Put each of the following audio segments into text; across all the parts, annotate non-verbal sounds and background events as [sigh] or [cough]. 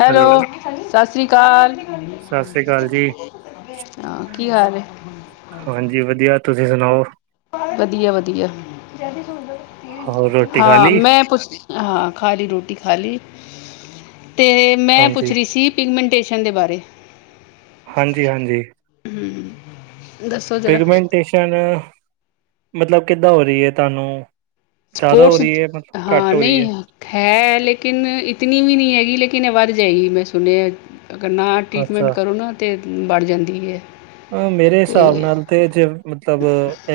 Hello. ਸਸ ਸ੍ਰੀ ਕਾਲ। ਸਤਿ ਸ੍ਰੀ ਅਕਾਲ ਜੀ ਹਾਂ, ਕੀ ਹਾਲ ਏ? ਹਾਂਜੀ ਵਧੀਆ। ਤੁਸੀ ਸਣਾਓ? ਵਧੀਆ-ਵਧੀਆ। ਹੋਰ ਰੋਟੀ ਖਾ ਹਾਂ ਲਈ ਮੈਂ ਪੁੱਛ ਹਾਂ ਖਾ ਲੀ ਰੋਟੀ ਖਾ ਲੀ ਤੇ ਮੈਂ ਹਾਂਜੀ ਪੁੱਛ ਰੀ ਸੀ ਪਿਗਮੈਂਟੇਸ਼ਨ ਦੇ ਬਾਰੇ। ਹਾਂਜੀ-ਹਾਂਜੀ। ਦੱਸੋ ਜ਼ਰਾ ਪਿਗਮੈਂਟੇਸ਼ਨ, ਮਤਲਬ ਕਿਦਾਂ ਹੋ ਰੀ ਐ ਤਾਨੂੰ? ਸਪੋਟਸ ਹਾਂ ਨਈ ਹ ਹੈ ਲੇਕਿਨ ਇਤਨੀ ਵੀ ਨੀ ਹੈਗੀ ਲੇਕਿਨ ਐ ਵੱਧ ਜਾਏਗੀ, ਮੈਂ ਸੁਣੇਐ। ਅਗਰ ਨਾ ਟੀਟਮੈਂਟ ਅੱਛਾ ਕਰੋ ਨਾ ਤੇ ਬੜ ਜਾਂਦੀ ਐ। ਅ ਮੇਰੇ ਸਾਬ ਨਾਲ ਤੇ ਜੇ ਮਤਲਬ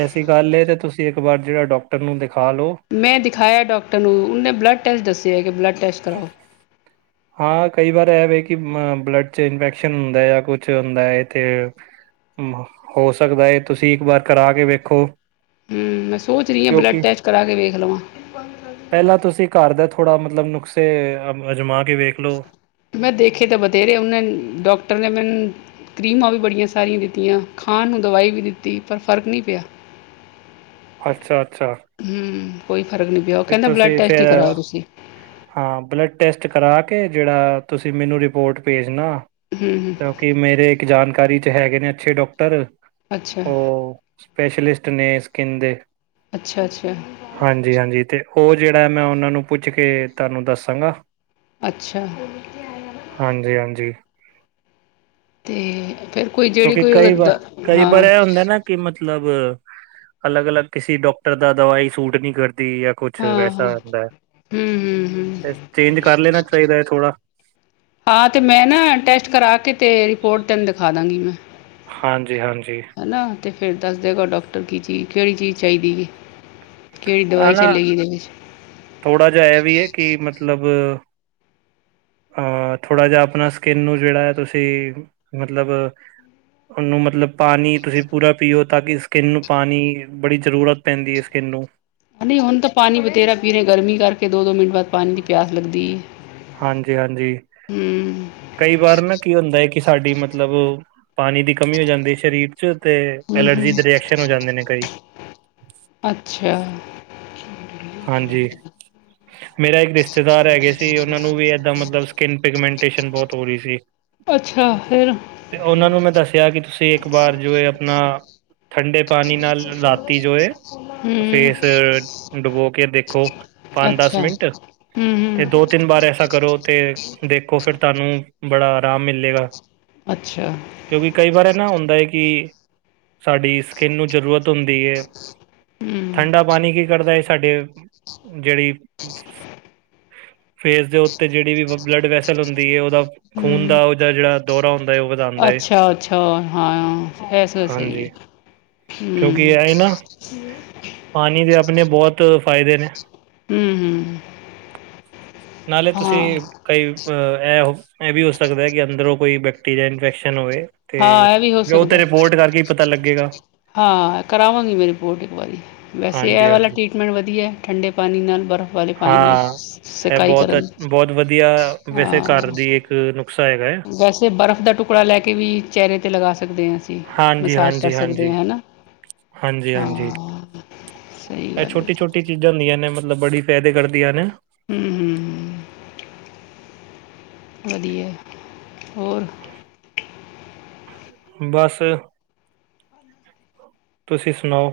ਐਸ ਦੀ ਗੱਲ ਏ ਤੇ ਤੁਸੀ ਏੱਕ ਵਾਰ ਜਿਆ ਡੋਕਟਰ ਨੂੰ ਦਿਖਾ ਲੋ ਮੈਂ ਦਿਖਾਇਐ ਡੋਕਟਰ ਨੂੰ ਉਨੇ ਬਲੱਡ ਟੈਸਟ ਦੱਸਿਐ ਕਿ ਬਲੱਡ ਟੈਸਟ ਕਰਾਓ। ਹਾਂ ਕਈ ਵਾਰ ਐ ਵੇ ਕਿ ਮ ਬਲੱਡ 'ਚ ਇਨਫੈਕਸ਼ਨ ਹੁੰਦੈ ਯਾਂ ਕੁਛ ਹੁੰਦੈ ਏੱਥੇ ਹੋ ਸਕਦਾ ਏ। ਤੁਸੀ ਇੱਕ ਵਾਰ ਕਰਾ ਕੇ ਵੇਖੋ। ਹੂੰ, ਮੈਂ ਸੋਚ ਰੀ ਆਂ ਬਲੱਡ ਟੈਸਟ ਕਰਾ ਕੇ ਵੇਖ ਲਵਾਂ। ਪੈਲਾਂ ਤੁਸੀ ਘਰ ਦਾ ਥੋੜਾ ਮਤਲਬ ਨੁੱਖਸੇ ਅ ਅਜਮਾ ਕੇ ਵੇਖ ਲੋ। ਮੈਂ ਦੇਖੇ ਤਾ ਬਥੇਰੇ ਓਨੇ ਡੋਕਟਰ ਨੇ ਮੇਨੰ ਕਰੀਮਾਂ ਵੀ ਬੜੀਐਂ ਸਾਰੀਐਂ ਦਿੱਤੀਐਂ। ਖਾਣ ਨੂੰ ਦਵਾਈ ਵੀ ਦਿਤੀ ਪਰ ਫ਼ਰਕ ਨੀ ਪਿਆ। ਅੱਛਾ-ਅੱਛਾ। ਹੂੰ, ਕੋਈ ਫਰਕ ਨੀ ਪਿਆ। ਓ ਤੇ ਕੈਂਦਾ ਬਲੱਡ ਤੁਸੀਂ ਟੈਸਟ ਈ ਫਿਰ ਕਰਾਓ ਤੁਸੀ। ਹਾਂ ਬਲੱਡ ਟੈਸਟ ਕਰਾ ਕੇ ਜੇੜਾ ਤੁਸੀ ਮੈਨੂੰ ਰਿਪੋਟ ਭੇਜਨਾ ਹੂੰ। ਕਿ ਮੇਰੇ ਇੱਕ ਜਾਣਕਾਰੀ 'ਚ ਹੈਗੇ ਨੇ ਅੱਛੇ ਡੋਕਟਰ, ਅੱਛਾ ਓ ਸਪੈਸ਼ਲਿਸਟ ਨੇ ਸਕਿੰਨ ਦੇ। ਅੱਛਾ-ਅੱਛਾ। ਹਾਂਜੀ-ਹਾਂਜੀ ਤੇ ਓ ਜੇੜਾ ਐ ਨਾ ਮੈਂ ਓਨਾਂ ਨੂੰ ਪੁੱਛ ਕੇ ਤਾਨੂੰ ਦੱਸਾਂਗਾ। ਅੱਛਾ। ਹਾਂਜੀ-ਹਾਂਜੀ। ਅਤੇ ਫਿਰ ਕੋਈ ਜਿਹੜੀ ਕਿਉਂਕਿ ਕੋਈ ਉਹ ਕਈ ਦ ਵਾਰ- ਕਈ ਹਾਂ ਵਾਰ ਏ ਹੁੰਦਾ ਨਾ। ਕਿ ਮਤਲਬ, ਅਲੱਗ -ਅਲੱਗ ਕਿਸੇ ਡਾਕਟਰ ਦਾ ਦਵਾਈ ਸੂਟ ਨਈ ਕਰਦੀ ਜਾਂ ਕੁਛ ਹਾਂ ਹਾਂ ਹੂੰ ਵੈਸਾ ਹੁੰਦਾ ਐ, ਹੂੰ ਹੂੰ ਤੇ ਚੇਂਜ ਕਰ ਲੈਣਾ ਚਾਹੀਦਾ ਹੈ ਥੋੜ੍ਹਾ ਹਾਂ, ਤੇ ਮੈਂ ਨਾ ਟੈਸਟ ਕਰਾ ਕੇ, ਤੇ ਰਿਪੋਰਟ ਤੈਨੂੰ ਦਿਖਾ ਦਾਂਗੀ ਮੈਂ ਹਾਂਜੀ -ਹਾਂਜੀ ਹੈ ਨਾ, ਤੇ ਫੇਿਰ ਦੱਸ ਦੇਗਾ ਡਾਕਟਰ ਕੀ ਚੀਜ਼- ਕਿਹੜੀ ਚੀਜ਼ ਚਾਹੀਦੀ ਜੀ, ਕੇਹੜੀ ਦਵਾਈ ਚਲੇ ਗਏ, ਥੋੜ੍ਹਾ ਜਿਹਾ ਐਹ ਵੀ ਹੈ, ਕਿ ਮਤਲਬ ਅਹ ਥੋੜ੍ਹਾ ਜਿਹਾ ਆਪਣਾ ਸਕਿੰਨ ਨੂੰ ਜੇਹੜਾ ਹੈ, ਤੁਸੀਂ ਮਤਲਬ ਉਹਨੂੰ ਮਤਲਬ ਪਾਣੀ ਤੁਸੀਂ ਪੂਰਾ ਪੀਓ, ਤਾਂ ਕਿ ਸਕਿੰਨ ਨੂੰ ਪਾਣੀ ਬੜੀ ਜ਼ਰੂਰਤ ਪੈਂਦੀ ਹੈ ਸਕਿੰਨ ਨੂੰ ਨਹੀਂ ਹੁਣ ਤਾਂ ਪਾਣੀ ਬਥੇਰਾ ਪੀਲੇ ਗਰਮੀ ਕਰਕੇ ਦੋ -ਦੋ ਮਿੰਟ ਬਾਅਦ ਪਾਣੀ ਦੀ ਪਿਆਸ ਲੱਗਦੀ ਏ, ਹਾਂਜੀ -ਹਾਂਜੀ ਕਈ ਵਾਰ ਨਾ ਕੀ ਹੁੰਦਾ ਏ, ਕਿ ਸਾਡੀ ਮਤਲਬ ਪਾਣੀ ਦੀ ਕਮੀ ਹੋ ਜਾਂਦੀ ਹੈ ਸਰੀਰ ਤੇ ਉੱਥੇ ਹੂੰ ਹੂੰ ਐਲਰਜੀ ਦੇ, ਰਿਐਕਸ਼ਨ ਹੋ ਜਾਂਦੇ ਨੇ ਕਈ ਅੱਛਾ ਹ ਹਾਂਜੀ, ਮੇਰਾ ਇੱਕ ਰਿਸ਼ਤੇਦਾਰ ਹੈਗੇ ਸੀ ਉਹ ਉਹਨਾਂ ਨੂੰ ਵੀ ਇਏਦਾਂ, ਮਤਲਬ ਸਕਿੰਨ ਪਿਗਮੈਂਟੇਸ਼ਨ ਬਹੁਤ ਹੋ ਰਹੀ ਸੀ। ਅੱਛਾ ਫਿਰ ਤੇ ਉਹਨਾਂ ਨੂੰ ਮੈਂ ਦੱਸਿਆ, ਕਿ ਤੁਸੀਂ ਇੱਕ ਵਾਰ ਜੋ ਆਪਣਾ ਠੰਡੇ ਪਾਣੀ ਨਾਲ ਰਾਤੀ ਜੋ-ਏ ਹੂੰ ਫੇਸ ਫਿਰ ਡੁਬੋ ਕੇ ਦੇਖੋ, ਪੰਜ, ਦਸ ਅੱਛਾ -ਮਿੰਟ ਹੂੰ ਤੇ ਹੂੰ ਦੋ ਤਿੰਨ ਵਾਰ ਐਸਾ ਕਰੋ ਤੇ ਦੇਖੋ ਫਿਰ, ਤੁਹਾਨੂੰ ਬੜਾ ਆਰਾਮ ਮਿਲੇਗਾ। ਅੱਛਾ ਕਿਉਂਕਿ, ਕਈ ਵਾਰ ਏਹ ਨਾ ਹੁੰਦਾ ਹੈ ਕਿ ਸਾਡੀ ਸਕਿੰਨ ਨੂੰ ਜ਼ਰੂਰਤ ਹੁੰਦੀ ਏ, ਹੂੰ ਠੰਡਾ ਪਾਣੀ ਕੀ ਕਰਦਾ ਸਾਡੇ ਜੇਹੜੀ ਫੇਸ ਦੇ ਉੱਤੇ ਜੇਹੜੀ ਵੀ ਬਲੱਡ ਵੈਸਲ ਹੁੰਦੀ ਏ, ਉਹਦਾ ਖੂਨ ਹੂੰ ਦਾ ਉਹ ਜਾਂ ਜੇਹੜਾ ਦੋਰਾ ਹੁੰਦਾ ਯੋਗ ਦਾ, ਅੱਛਾ -ਅੱਛਾ ਹਾਂ ਐਸ ਸਹੀ ਹਾਂਜੀ ਹੈ, ਕਿਉਂਕਿ ਹਮ ਇਹ ਨਾ ਹਮ ਪਾਣੀ ਦੇ ਆਪਣੇ ਬਹੁਤ ਫ਼ਾਇਦੇ ਨੇ, ਹਮ -ਹਮ ਨਾਲੇ ਤੁਸੀਂ ਹਾਂ ਕਈ ਅ, ਏ, ਔ, ਏ ਵੀ ਹੋ ਸਕਦਾ, ਕਿ ਅੰਦਰੋਂ ਕੋਈ ਬੈਕਟੀਰੀਆ ਇਨਫੈਕਸ਼ਨ ਹੋਵੇ ਤੇ ਹਾਂ ਇਹ ਵੀ ਹੋ ਉਹ ਤੇ ਸਕਦਾ ਰਿਪੋਰਟ ਕਰਕੇ ਈ ਪਤਾ ਲੱਗੇਗਾ। ਹਾਂ, ਕਰਾਵਾਂਗੀ ਮੈਂ ਰਿਪੋਰਟ ਇੱਕ ਵਾਰੀ ਵੈਸੇ ਹਾਂਜੀ ਐ ਵਾਲਾ ਹਾਂਜੀ ਨਈ ਵਧੀਆ ਠੰਡੇ ਪਾਣੀ ਨਾਲ ਬਰਫ਼ ਫਰਕ ਪਾਾਈਆਂ ਹਾਂ ਇਹ ਸਕਾਈ ਬਹੁਤ ਕਰਨ ਅੱਛ- ਬਹੁਤ ਵਧੀਆ ਵੈਸੇ ਹਾਂ ਘਰ ਦੀ ਇੱਕ ਨੁਕਸਾ ਹੈਗਾ, ਵੈਸੇ, ਬਰਫ਼ ਦਾ ਟੁਕੜਾ ਲੈ ਕੇ ਵੀ, ਚਿਹਰੇ ਤੇ ਲਗਾ ਸਕਦੇ ਹਾਂ। ਅਸੀਂ ਹਾਂਜੀ ਮਸਾਜ ਕਰ ਹਾਂਜੀ ਸਕਦੇ ਹਾਂਜੀ ਹਾਂ ਹਨਾ। ਹਾਂਜੀ- ਹਾਂਜੀ ਹਾਂ ਸਹੀ ਇਹ ਗੱਲ ਏ, ਛੋਟੀ ਛੋਟੀ ਚੀਜ਼ਾਂ ਹੁੰਦੀਆਂ ਨੇ, ਮਤਲਬ ਬੜੀ ਫਾਇਦੇ ਕਰਦੀਆਂ ਨੇ ਹਮ -ਹਮ, ਹਮ ਵਧੀਆ ਹੋਰ ਬਸ ਤੁਸੀਂ ਸੁਣਾਓ?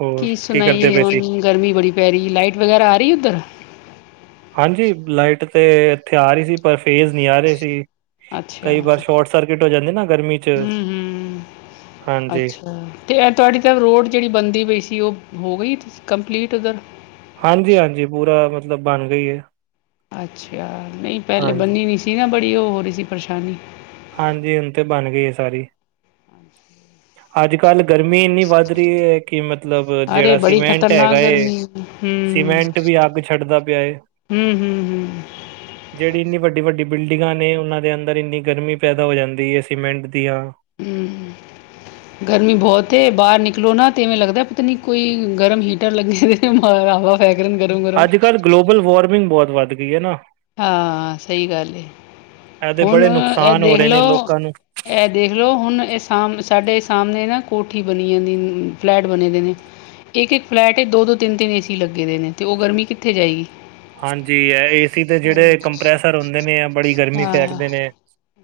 ਹੋਰ ਕੀ ਕਰਦੇ ਸੁਣਾਈ ਪਏ ਸੀ। ਹੁਣ ਗਰਮੀ ਬੜੀ ਪੈ ਰਹੀ, ਲਾਈਟ ਵਗੈਰਾ ਆ ਰਹੀ ਉੱਧਰ ਹਾਂਜੀ, ਲਾਈਟ ਤੇ ਇੱਥੇ ਆ ਰਹੀ ਸੀ। ਪਰ ਫੇਸ ਨਹੀਂ ਆ ਰਹੀ ਸੀ। ਅੱਛਾ ਕਈ ਵਾਰ, ਸ਼ੋਰਟ ਸਰਕਿਟ ਹੋ ਜਾਂਦੀ ਨਾ, ਗਰਮੀ ਚ ਹਮ ਹਮ ਹਾਂਜੀ ਅੱਛਾ ਤੇ ਐਂ ਤੁਹਾਡੀ ਤਾਂ ਰੋਡ ਜਿਹੜੀ ਬਣਦੀ ਪਈ ਸੀ, ਉਹ ਹੋ ਗਈ ਕੰਪਲੀਟ ਉੱਧਰ ਹਾਂਜੀ -ਹਾਂਜੀ ਪੂਰਾ, ਮਤਲਬ ਬਣ ਗਈ ਏ ਅੱਛਾ, ਨਹੀਂ ਪਹਿਲੇ ਬੰਨੀ ਨਹੀਂ ਸੀ, ਨਾ ਬੜੀ ਉਹ ਹੋ ਰਹੀ ਸੀ ਪਰੇਸ਼ਾਨੀ ਹਾਂਜੀ, ਹੁਣ ਤੇ ਬਣ ਗਈ ਏ ਸਾਰੀ ਅੱਜ -ਕੱਲ੍ਹ ਗਰਮੀ ਇੰਨੀ ਵੱਧ ਰਹੀ ਹੈ ਕਿ, ਮਤਲਬ ਅਰੇ ਜਿਹੜਾ ਬੜੀ ਸੀਮੈਂਟ ਖ਼ਤਰਨਾਕ ਹੈਗਾ ਏ ਗਰਮੀ ਹਮ ਸੀਮੈਂਟ ਵੀ, ਅੱਗ ਛੱਡਦਾ ਪਿਆ ਏ ਹਮ ਹਮ ਹਮ ਜਿਹੜੀ ਇੰਨੀ ਵੱਡੀ, - ਵੱਡੀ ਬਿਲਡਿੰਗਾਂ ਨੇ, ਉਹਨਾਂ ਦੇ ਅੰਦਰ ਇੰਨੀ ਗਰਮੀ ਪੈਦਾ ਹੋ ਜਾਂਦੀ, ਹੈ ਸੀਮੈਂਟ ਦੀਆਂ ਹਮ [inaudible] [unintelligible] ਗਰਮੀ ਬਹੁਤ ਏ, ਬਾਹਰ ਨਿਕਲੋ ਨਾ ਤੇਵੇਂ ਲੱਗਦਾ ਪਤਾ ਨਹੀ ਕੋਈ ਗਰਮ ਹੀਟਰ, ਲੱਗੇ ਹਵਾ ਗਰਮ ਅੱਜ -ਕੱਲ੍ਹ ਗਲੋਬਲ ਵਾਰਮਿੰਗ ਬਹੁਤ, ਵੱਧ ਗਈ ਹੈ ਨਾ ਹਾਂ, ਸਹੀ ਗੱਲ, ਏ ਇਹਦੇ ਹੁਣ ਬੜੇ ਇਹ ਨੁਕਸਾਨ ਹੋ ਦੇਖ ਰਹੇ ਨੇ ਲਓ ਲੋਕਾਂ ਨੂੰ। ਇਹ ਦੇਖ ਲਓ ਹੁਣ ਇਹ ਸਾਡੇ ਸਾਮਣੇ ਨਾ ਕੋਠੀ ਬਣੀ ਜਾਂਦੀ, ਫਲੈਟ ਬਣੇ ਦੇ ਨੇ ਇੱਕ -ਇੱਕ ਫਲੈਟ ਚ ਦੋ- ਦੋ ਤਿੰਨ- ਤਿੰਨ ਏ ਸੀ ਲੱਗੇ ਹੋਏ ਨੇ, ਤੇ ਉਹ ਗਰਮੀ ਕਿੱਥੇ ਜਾਏਗੀ ਹਾਂਜੀ, ਹੈ ਏਸੀ ਦੇ ਜਿਹੜੇ ਕੰਪ੍ਰੈਸਰ ਹੁੰਦੇ ਨੇ, ਆ ਬੜੀ ਗਰਮੀ ਹਾਂ ਫੇਕਦੇ ਨੇ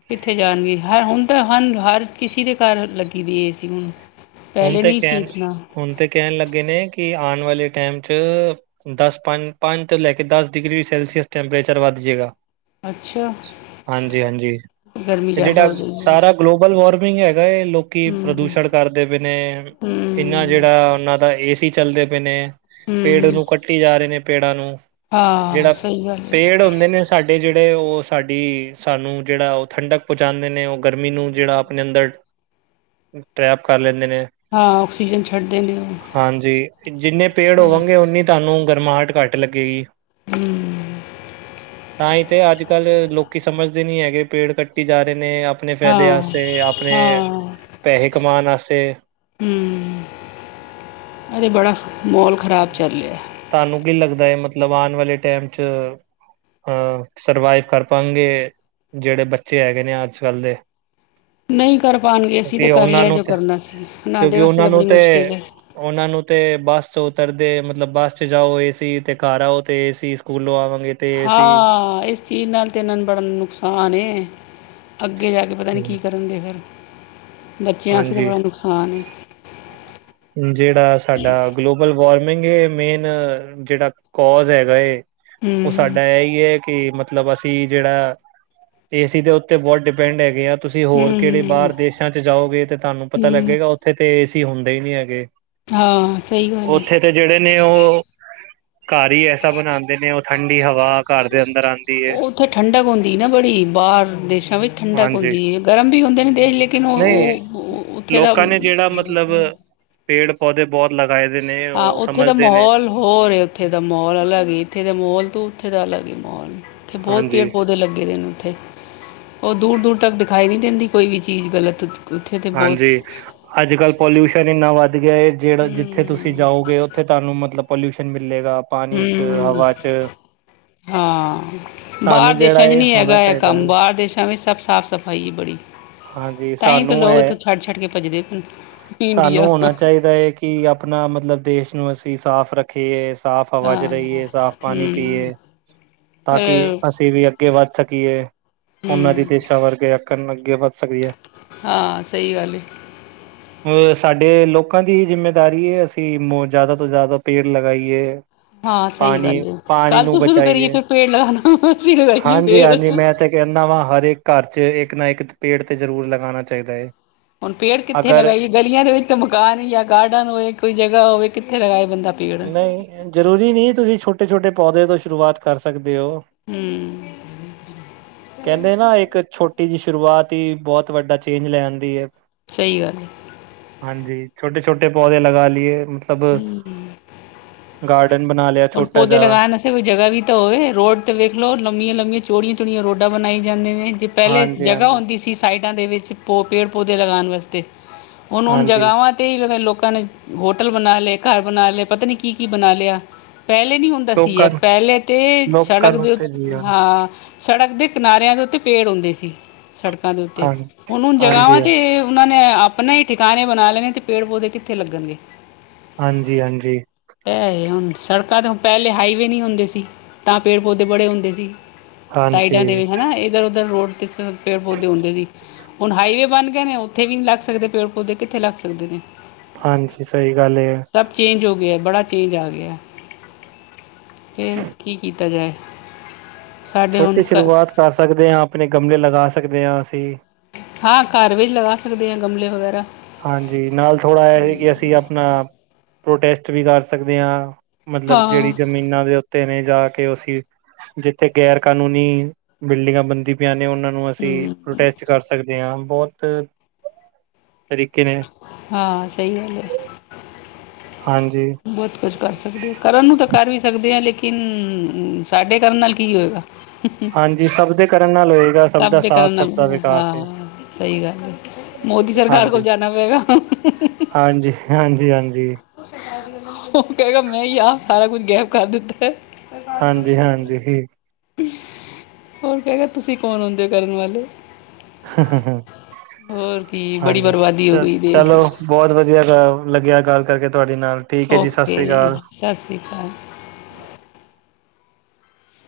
ਕਿੱਥੇ ਜਾਣਗੇ, ਹ ਹੁਣ ਤਾਂ ਹ ਹਰ ਕਿਸੇ ਦੇ ਘਰ, ਲੱਗੀ ਦੀ ਏ ਸੀ ਹੁਣ ਹੁਣ ਪਹਿਲੇ ਤੇ ਨਹੀਂ ਸੀ ਕਹਿਣ ਇਤਨਾ ਹੁਣ ਤੇ, ਕਹਿਣ ਲੱਗੇ ਨੇ ਕਿ, ਆਉਣ ਵਾਲੇ ਟਾਈਮ ਚ ਦਸ ਪੰਜ, ਪੰਜ ਤੋਂ ਲੈ ਕੇ ਦਸ ਡਿਗਰੀ, ਸੈਲਸੀਅਸ ਟੈਂਪਰੇਚਰ ਵੱਧ ਜਾਏਗਾ ਅੱਛਾ ਹਾਂਜੀ- ਹਾਂਜੀ ਗਰਮੀ ਤੇ ਜ਼ਿਆਦਾ ਜਿਹੜਾ ਹੋ ਜਾਏਗੀ ਸਾਰਾ ਗਲੋਬਲ ਵਾਰਮਿੰਗ ਹੈਗਾ, ਲੋਕੀ ਹੂੰ। ਪ੍ਰਦੂਸ਼ਣ ਕਰ ਜਿਵੇਂ ਨੇ, ਇਹਨਾ ਹਮ ਜਿਹੜਾ ਉਹਨਾਂ ਦਾ ਏ ਸੀ, ਚੱਲਦੇ ਪਏ ਨੇ ਹਮ ਪੇੜ ਨੂੰ, ਕੱਟੀ ਜਾ ਰਹੇ ਨੇ ਪੇੜਾਂ ਨੂੰ ਆ ਜਿਹੜਾ ਸਹੀ ਗੱਲ ਹੈ। ਪੇੜ ਹੁੰਦੇ ਸਾਡੇ ਜਿਹੜੇ ਉਹ, ਸਾਡੀ ਸਾਨੂੰ ਜਿਹੜਾ ਉਹ ਠੰਡਕ, ਪਹੁੰਚਾਉਂਦੇ ਨੇ ਉਹ ਗਰਮੀ ਨੂੰ ਜਿਹੜਾ, ਆਪਣੇ ਅੰਦਰ ਟਰੈਪ ਕਰ ਲੈਂਦੇ ਨੇ ਹਾਂ, ਆਕਸੀਜਨ ਛੱਡਦੇ ਨੇ, ਹਾਂਜੀ, ਜਿੰਨੇ ਪੇੜ ਹੋਣਗੇ, ਓਨੀ ਤੁਹਾਨੂੰ ਗਰਮਹਟ ਘੱਟ ਲੱਗੇਗੀ ਹਮ ਤਾਂ ਹੀ ਤੇ, ਅੱਜ- ਕੱਲ੍ਹ ਲੋਕੀ ਸਮਝਦੇ ਨਹੀਂ ਹੈਗੇ, ਪੇੜ ਕੱਟੀ ਜਾ ਰਹੇ ਨੇ ਆਪਣੇ ਫਾਇਦੇ ਹਾਂ ਵਾਸਤੇ, ਆਪਣੇ ਪੈਸੇ ਕਮਾਉਣ ਵਾਸਤੇ ਹੂ, ਅਰੇ ਬੜਾ ਮਾਹੋਲ ਖਰਾਬ ਚੱਲ ਰਿਹਾ ਤੁਹਾਨੂੰ ਕੀ ਲੱਗਦਾ ਏ, ਮਤਲਬ ਆਉਣ ਵਾਲੇ ਟਾਈਮ ਚ ਅ ਸਰਵਾਈਵ ਕਰ ਪਾਣਗੇ, ਜਿਹੜੇ ਬੱਚੇ ਹੈਗੇ ਨੇ, ਅੱਜ ਕੱਲ੍ਹ ਦੇ ਨਹੀਂ ਕਰ ਪਾਉਣਗੇ, ਅਸੀਂ ਤੇ ਕਿਉਂਕਿ ਕਰ ਉਹਨਾਂ ਲਿਆ ਜੋ ਨੂੰ ਤੇ ਕਰਨਾ ਸੀ। ਇਨ੍ਹਾਂ ਦੇ ਕਿਉਂਕਿ ਵਾਸਤੇ ਉਹਨਾਂ ਤਾਂ, ਬੜੀ ਨੂੰ ਤੇ ਮੁਸ਼ਕਿਲ ਏ ਉਹਨਾਂ ਨੂੰ ਤੇ, ਬਸ ਚ ਉਤਰ ਦੇ, ਮਤਲਬ ਬੱਸ ਚ ਜਾ, ਏਸੀ, ਤੇ ਘਰ ਆਓ ਤੇ ਏਸੀ, ਸਕੂਲੋਂ ਆਵਾਂਗੇ ਤੇ ਏਸੀ ਹਾਂ, ਇਸ ਚੀਜ਼ ਨਾਲ ਤੇ, ਇਹਨਾਂ ਨੂੰ ਬੜਾ ਨੁਕਸਾਨ ਏ ਅੱਗੇ ਜਾ ਕੇ, ਪਤਾ ਨਹੀ ਕੀ ਕਰਨਗੇ ਫਿਰ, ਬੱਚਿਆਂ ਵਾਸਤੇ ਤਾਂ ਹਾਂਜੀ। ਬੜਾ ਨੁਕਸਾਨ ਜਿਹੜਾ ਸਾਡਾ ਗਲੋਬਲ ਵਾਰਮਿੰਗ, ਮੇਨ ਜਿਹੜਾ ਕੋਜ ਹੈਗਾ ਏ ਓ ਹਮ ਸਾਡਾ ਇਹੀ ਏ ਕਿ ਮਤਲਬ ਮਤਲਬ ਅਸੀਂ ਜੇੜਾ ਏਸੀ ਦੇ ਉੱਤੇ ਬੋਤ ਡਿਪੈਂਡ ਹੈਗੇ ਆਂ। ਤੁਸੀਂ ਹੋਰ ਕੇੜੇ ਹਮ ਬਾਰ ਦੇਸ਼ਾਂ 'ਚ ਜਾਓਗੇ ਤੇ ਤੁਹਾਨੂੰ ਪਤਾ ਹਮ ਲੱਗੇਗਾ ਉੱਥੇ ਤੇ ਏ ਸੀ ਹੁੰਦੇ ਈ ਨਈ ਹੈਗੇ। ਹਾਂ ਸਈ ਗੱਲ ਏ। ਉੱਥੇ ਤੇ ਜੇੜੇ ਨੇ ਓ ਘਰ ਹੀ ਐਸਾ ਬਣਾਂਦੇ ਨੇ ਓ ਠੰਡੀ ਹਵਾ ਘਰ ਦੇ ਅੰਦਰ ਆਂਦੀ ਏ। ਉੱਥੇ ਠੰਡਕ ਹੁੰਦੀ ਨਾ ਬੜੀ ਬਾਹਰ ਦੇਸ਼ਾਂ ਵਿੱਚ ਠੰਡਕ ਹੁੰਦੀ ਗਰਮ ਵੀ ਹੁੰਦੇ ਨੇ ਦੇਸ਼ ਲੇਕਿਨ ਨਹੀਂ ਓ-ਓ ਉੱਥੇ ਦਾ ਲੋਕਾਂ ਨੇ ਜਿਹੜਾ ਮਤਲਬ ਪੇੜ ਪੌਦੇ ਬੋਤ ਲਗਾਏ ਦੇ ਨੇ ਹਾਂ ਓ ਉੱਥੇ ਦਾ ਸਮਝਦੇ ਨੇ। ਮਾਹੌਲ ਹੋਰ ਉੱਥੇ ਦਾ ਮੋਲ ਅਲੱਗ ਇੱਥੇ ਦਾ ਮੋਲ ਤੂੰ ਉੱਥੇ ਦਾ ਅਲੱਗ ਈ ਮੋਲ ਉਥੇ ਬੋਤ ਪੇੜ ਹਾਂਜੀ ਪੌਦੇ ਲੱਗੇ ਦੇ ਨੇ ਉੱਥੇ ਓ ਦੂਰ-ਦੂਰ ਤੱਕ ਦਿਖਾਈ ਨੀ ਦਿੰਦੀ ਕੋਈ ਵੀ ਚੀਜ਼ ਗਲਤ ਉੱਥੇ ਤਾਂ ਬਹੁਤ ਹਾਂਜੀ ਅੱਜ ਕੱਲ੍ਹ ਪੋਲਿਊਸ਼ਨ ਇੰਨਾ ਵੱਧ ਗਿਆ ਏ ਜੇੜਾ ਜਿੱਥੇ ਤੁਸੀਂ ਤੁਸੀਂ ਹੂੰ ਜਾਓਗੇ ਓਥੇ ਤੁਹਾਨੂੰ ਮਤਲਬ ਪੋਲਿਊਸ਼ਨ ਮਿਲੇਗਾ ਪਾਣੀ ਚ, ਹੂੰ ਹਵਾ 'ਚ ਹਾਂ ਸਾਨੂੰ ਬਾਰ ਜਿਹੜਾ ਦੇਸਾਂ 'ਚ ਇਹ ਨੀ ਹੋਣਾ ਹੈਗਾ ਏ ਚਾਹੀਦਾ ਕੰਮ ਹੈ ਬਾਰ ਦੇਸਾਂ ਵਿੱਚ ਸਭ ਸਾਫ਼ ਸਫ਼ਾਈ ਐ ਬੜੀ ਹਾਂਜੀ ਸਾ ਤੇ ਲੋਕ ਇੱਥੋਂ ਛੱਡ-ਛੱਡ ਕੇ ਭੱਜਦੇ ਪਏ। ਨੇ ਸਾਨੂੰ ਇੰਡੀਆ ਹੋਣਾ ਚਾਈਦੈ ਏ ਕਿ ਆਪਣਾ ਮਤਲਬ ਦੇਸ਼ ਨੂੰ ਅਸੀਂ ਸਾਫ਼ ਰੱਖ ਖੀਏ ਸਾਫ਼ ਹਵਾ 'ਚ ਹਾਂ ਰਹੀਏ ਸਾਫ਼ ਪਾਣੀ ਹਮ ਪੀਏ ਤਾਂ ਕੀ ਪਰ ਅਸੀਂ ਵੀ ਅੱਗੇ ਵੱਧ ਸਕੀਏ ਓਨਾਂ ਦੀ ਹਮ ਦੇਸ਼ਾ ਵਰਗੇ ਅਕਣ ਅੱਗੇ ਵੱਧ ਸਕੀਏ। ਹਾਂ ਸਈ ਗੱਲ ਏ। ਅ ਸਾਡੇ ਲੋਕਾਂ ਦੀ ਹੀ ਜਿੰਮੇਦਾਰੀ ਏ ਅਸੀਂ ਜਾਦਾ ਤੋਂ ਜਾਦਾ ਪੇੜ ਲਗਾਈਏ। ਹਾਂ ਸਈ ਗੱਲ ਪਾਣੀ ਆ ਪਾਣੀ ਕੱਲ ਨੂੰ ਤੋਂ ਸ਼ੁਰੂ ਕਰੀਏ ਬਚਾਈਏ ਫਿਰ ਪੇੜ ਲਾਗਾਣਾ ਅਸੀਂ ਲਗਾਈਏ ਪੇੜ ਕੈਨਾ ਵਾ ਹਰ ਇੱਕ ਘਰ 'ਚ ਇੱਕ ਨਾ ਇੱਕ ਪੇੜ ਤੇ ਜ਼ਰੂਰ ਲਗਾਣਾ ਚਾਈਦਾ ਏ। ਹੁਣ ਪੇੜ ਕਿੱਥੇ ਲਗਾਈਏ ਗਲੀਆਂ ਦੇ ਵਿੱਚ ਮਕਾਨ ਹੀ ਯਾਂ ਗਾਰਡਨ ਹੋਏ ਕੋਈ ਜਗ੍ਹਾ ਹੋਵੇ ਕਿੱਥੇ ਲਗਾਏ ਬੰਦਾ ਪੇੜ ਨਈ ਜ਼ਰੂਰੀ ਨੀ ਤੁਸੀਂ ਛੋਟੇ-ਛੋਟੇ ਪੌਦੇ ਤੋਂ ਸ਼ੁਰੂਆਤ ਕਰ ਸਕਦੇ ਓ। ਹਮ ਕੈਂਦੇ ਨਾ ਇੱਕ ਛੋਟੀ ਜੀ ਸ਼ੁਰੂਆਤ ਈ ਬੋਤ ਵੱਡਾ ਚੇਂਜ ਲੈ ਆਂਦੀ ਐ। ਸਈ ਗੱਲ ਏ। ਹਾਂਜੀ ਛੋਟੇ-ਛੋਟੇ ਪੌਦੇ ਲਗਾ ਲੀਏ ਮਤਲਬ ਹਮ ਗਾਰਡਨ ਬਣਾ ਲਿਆ। ਹੁਣ ਛੋਟਾ ਪੌਦੇ ਜਿਹਾ ਲਗਾਨ ਇੱਥੇ ਕੋਈ ਜਗ੍ਹਾ ਵੀ ਤਾਂ ਹੋਏ ਰੋਡ ਤੇ ਵੇਖ ਲੋ ਲੰਮੀਆਂ-ਲੰਮੀਆਂ ਚੋੜੀਆਂ-ਚੋੜੀਆਂ ਰੋਡਾਂ ਬਣਾਈ ਜਾਂਦੇ ਨੇ ਜੇ ਪੈਲੇ ਹਾਂਜੀ ਜਗ੍ਹਾ ਹਾਂਜੀ ਹੁੰਦੀ ਸੀ ਸਾਈਡਾਂ ਦੇ ਵਿੱਚ ਪੋ ਪੇੜ ਪੌਦੇ ਲਗਾਣ ਵਸਤੇ ਹੁਣ ਉਨ ਹਾਂਜੀ ਜਗ੍ਹਾਵਾਂ ਤੇ ਈ ਲੋਕਾਂ ਨੇ ਹੋਟਲ ਬਣਾ ਲਏ ਘਰ ਬਣਾ ਲਏ ਪਤਾ ਨਈ ਕੀ-ਕੀ ਬਣਾ ਲਿਆ। ਪੈਲੇ ਨੀ ਹੁੰਦਾ ਸੀ ਏ ਲੋਕਾਂ ਨੂੰ ਪੈਲੇ ਤੇ ਲੋਕਾਂ ਸੜਕ ਨੂੰ ਦੇ ਉ ਤੇ ਜੀ ਹਾਂ। ਸੜਕ ਦੇ ਕਿਨਾਰਿਆਂ ਦੇ ਉੱਤੇ ਪੇੜ ਹੁੰਦੇ ਸੀ। ਸੜਕਾਂ ਦੇ ਉੱਤੇ ਹਾਂ ਹੁਣ ਉਨ ਜਗ੍ਹਾਵਾਂ ਹਾਂਜੀ ਹਾਂਜੀ ਤੇ ਉਨਾਂ ਨੇ ਆਪਣਾ ਈ ਟਿਕਾਣੇ ਬਣਾ ਲੇ ਨੇ ਤੇ ਪੇੜ ਪੌਦੇ ਕਿੱਥੇ ਲੱਗਣਗੇ। ਹਾਂਜੀ-ਹਾਂਜੀ ਐ ਹੁਣ ਸੜਕਾਂ ਤੇ ਪੈਲੇ ਹਾਈਵੇ ਨੀ ਹੁੰਦੇ ਸੀ ਤਾਂ ਪੇੜ ਪੌਦੇ ਬੜੇ ਹੁੰਦੇ ਸੀ। ਸਾਈਡਾਂ ਹਾਂਜੀ ਦੇ ਵੀ ਹਨਾ ਇੱਧਰ ਉਧਰ ਰੋਡ ਤੇ ਸਿਰਫ਼ ਪੇੜ ਪੌਦੇ ਹੁੰਦੇ ਸੀ। ਹੁਣ ਹਾਈਵੇ ਬਣ ਗਏ ਨੇ ਓਥੇ ਵੀ ਨੀ ਲੱਗ ਸਕਦੇ ਪੇੜ ਪੌਦੇ ਕਿੱਥੇ ਲੱਗ ਸਕਦੇ ਨੇ। ਹਾਂਜੀ ਸਈ ਗੱਲ ਏ। ਸਭ ਚੇਂਜ ਹੋ ਗਿਐ ਬੜਾ ਚੇਂਜ ਆ ਗਿਐ। ਫੇਰ ਕੀ ਕੀਤਾ ਜਾਏ? ਸਾਡੇ ਹੁਣ ਛੋਟੀ ਘ ਸ਼ੁਰੂਆਤ ਕਰ ਸਕਦੇ ਆ ਅਪਣੇ ਗਮਲੇ ਲਗਾ ਸਕਦੇ ਆ ਅਸੀਂ। ਹਾਂ ਕਾਰ ਵੀ ਲਗਾ ਸਕਦੇ ਆ ਗਮਲੇ ਵਗੈਰਾ। ਹਾਂਜੀ ਨਾਲ ਥੋੜ੍ਹਾ ਐ ਕਿ ਅਸੀਂ ਆਪਣਾ ਪ੍ਰੋਟੈਸਟ ਵੀ ਕਰ ਸਕਦੇ ਆ। ਮਤਲਬ ਹਾਂ ਜੇੜੀ ਜ਼ਮੀਨਾਂ ਦੇ ਉੱ ਤੇ ਨੇ ਜਾ ਕੇ ਅਸੀਂ ਜਿੱਥੇ ਗੈਰ ਕਾਨੂੰਨੀ ਬਿਲਡਿੰਗਾਂ ਬਣਦੀ ਪਿਆ ਨੇ ਓਨਾਂ ਨੂੰ ਅਸੀਂ ਹੂੰ ਪ੍ਰੋਟੈਸਟ ਕਰ ਸਕਦੇ ਆ ਬੋਤ ਤਰੀਕੇ ਨੇ। ਹਾਂ ਸਈ ਗੱਲ ਏ। ਹਾਂਜੀ। ਬੋਤ ਕੁਛ ਕਰ ਸਕਦੇ ਕਰਨ ਨੂੰ ਤਾਂ ਕਰ ਵੀ ਸਕਦੇ ਆ ਲੇਕਿਨ ਸਾਡੇ ਕਰਨ ਨਾਲ ਕੀ ਹੋਏਗਾ ਹਾਂਜੀ ਸਭ ਦੇ ਕਰਨ ਨਾਲ ਹੋਏਗਾ ਸਭ ਦਾ ਦੇ ਸਾਥ ਕਰਨ ਸਭ ਨਾਲ ਦਾ ਵਿਕਾਸ ਹਾਂ ਹੈ ਸਈ ਗੱਲ ਏ ਮੋਦੀ ਸਰਕਾਰ ਕੋਲ ਜਾਣਾ ਪਏਗਾ। ਹਾਂਜੀ-ਹਾਂਜੀ-ਹਾਂਜੀ। ਓ ਕਏਗਾ ਮੈਂ ਈ ਆ ਸਾਰਾ ਕੁੱਛ ਗੈਬ ਕਰ ਦਿੱਤਾ। ਹਾਂਜੀ-ਹਾਂਜੀ। ਹੋਰ ਕਹੇਗਾ ਤੁਸੀਂ ਕੌਣ ਹੁੰਦੇ ਓ ਕਰਨ ਵਾਲੇ। ਹਾਂਜੀ ਹੋਰ ਕੀ ਬੜੀ ਬਰਬਾਦੀ ਹੋ ਗਈ ਦੇਸ਼ ਦੀ। ਬੋਤ ਵਧੀਆ ਲੱਗਿਆ ਗੱਲ ਕਰਕੇ ਤੁਆਡੇ ਨਾਲ। ਠੀਕ ਹੈ ਜੀ ਸਤਿ ਓਕੇ ਸ੍ਰੀ ਅਕਾਲ ਸਾਸ ਸ਼੍ਰੀ ਕਾਲ।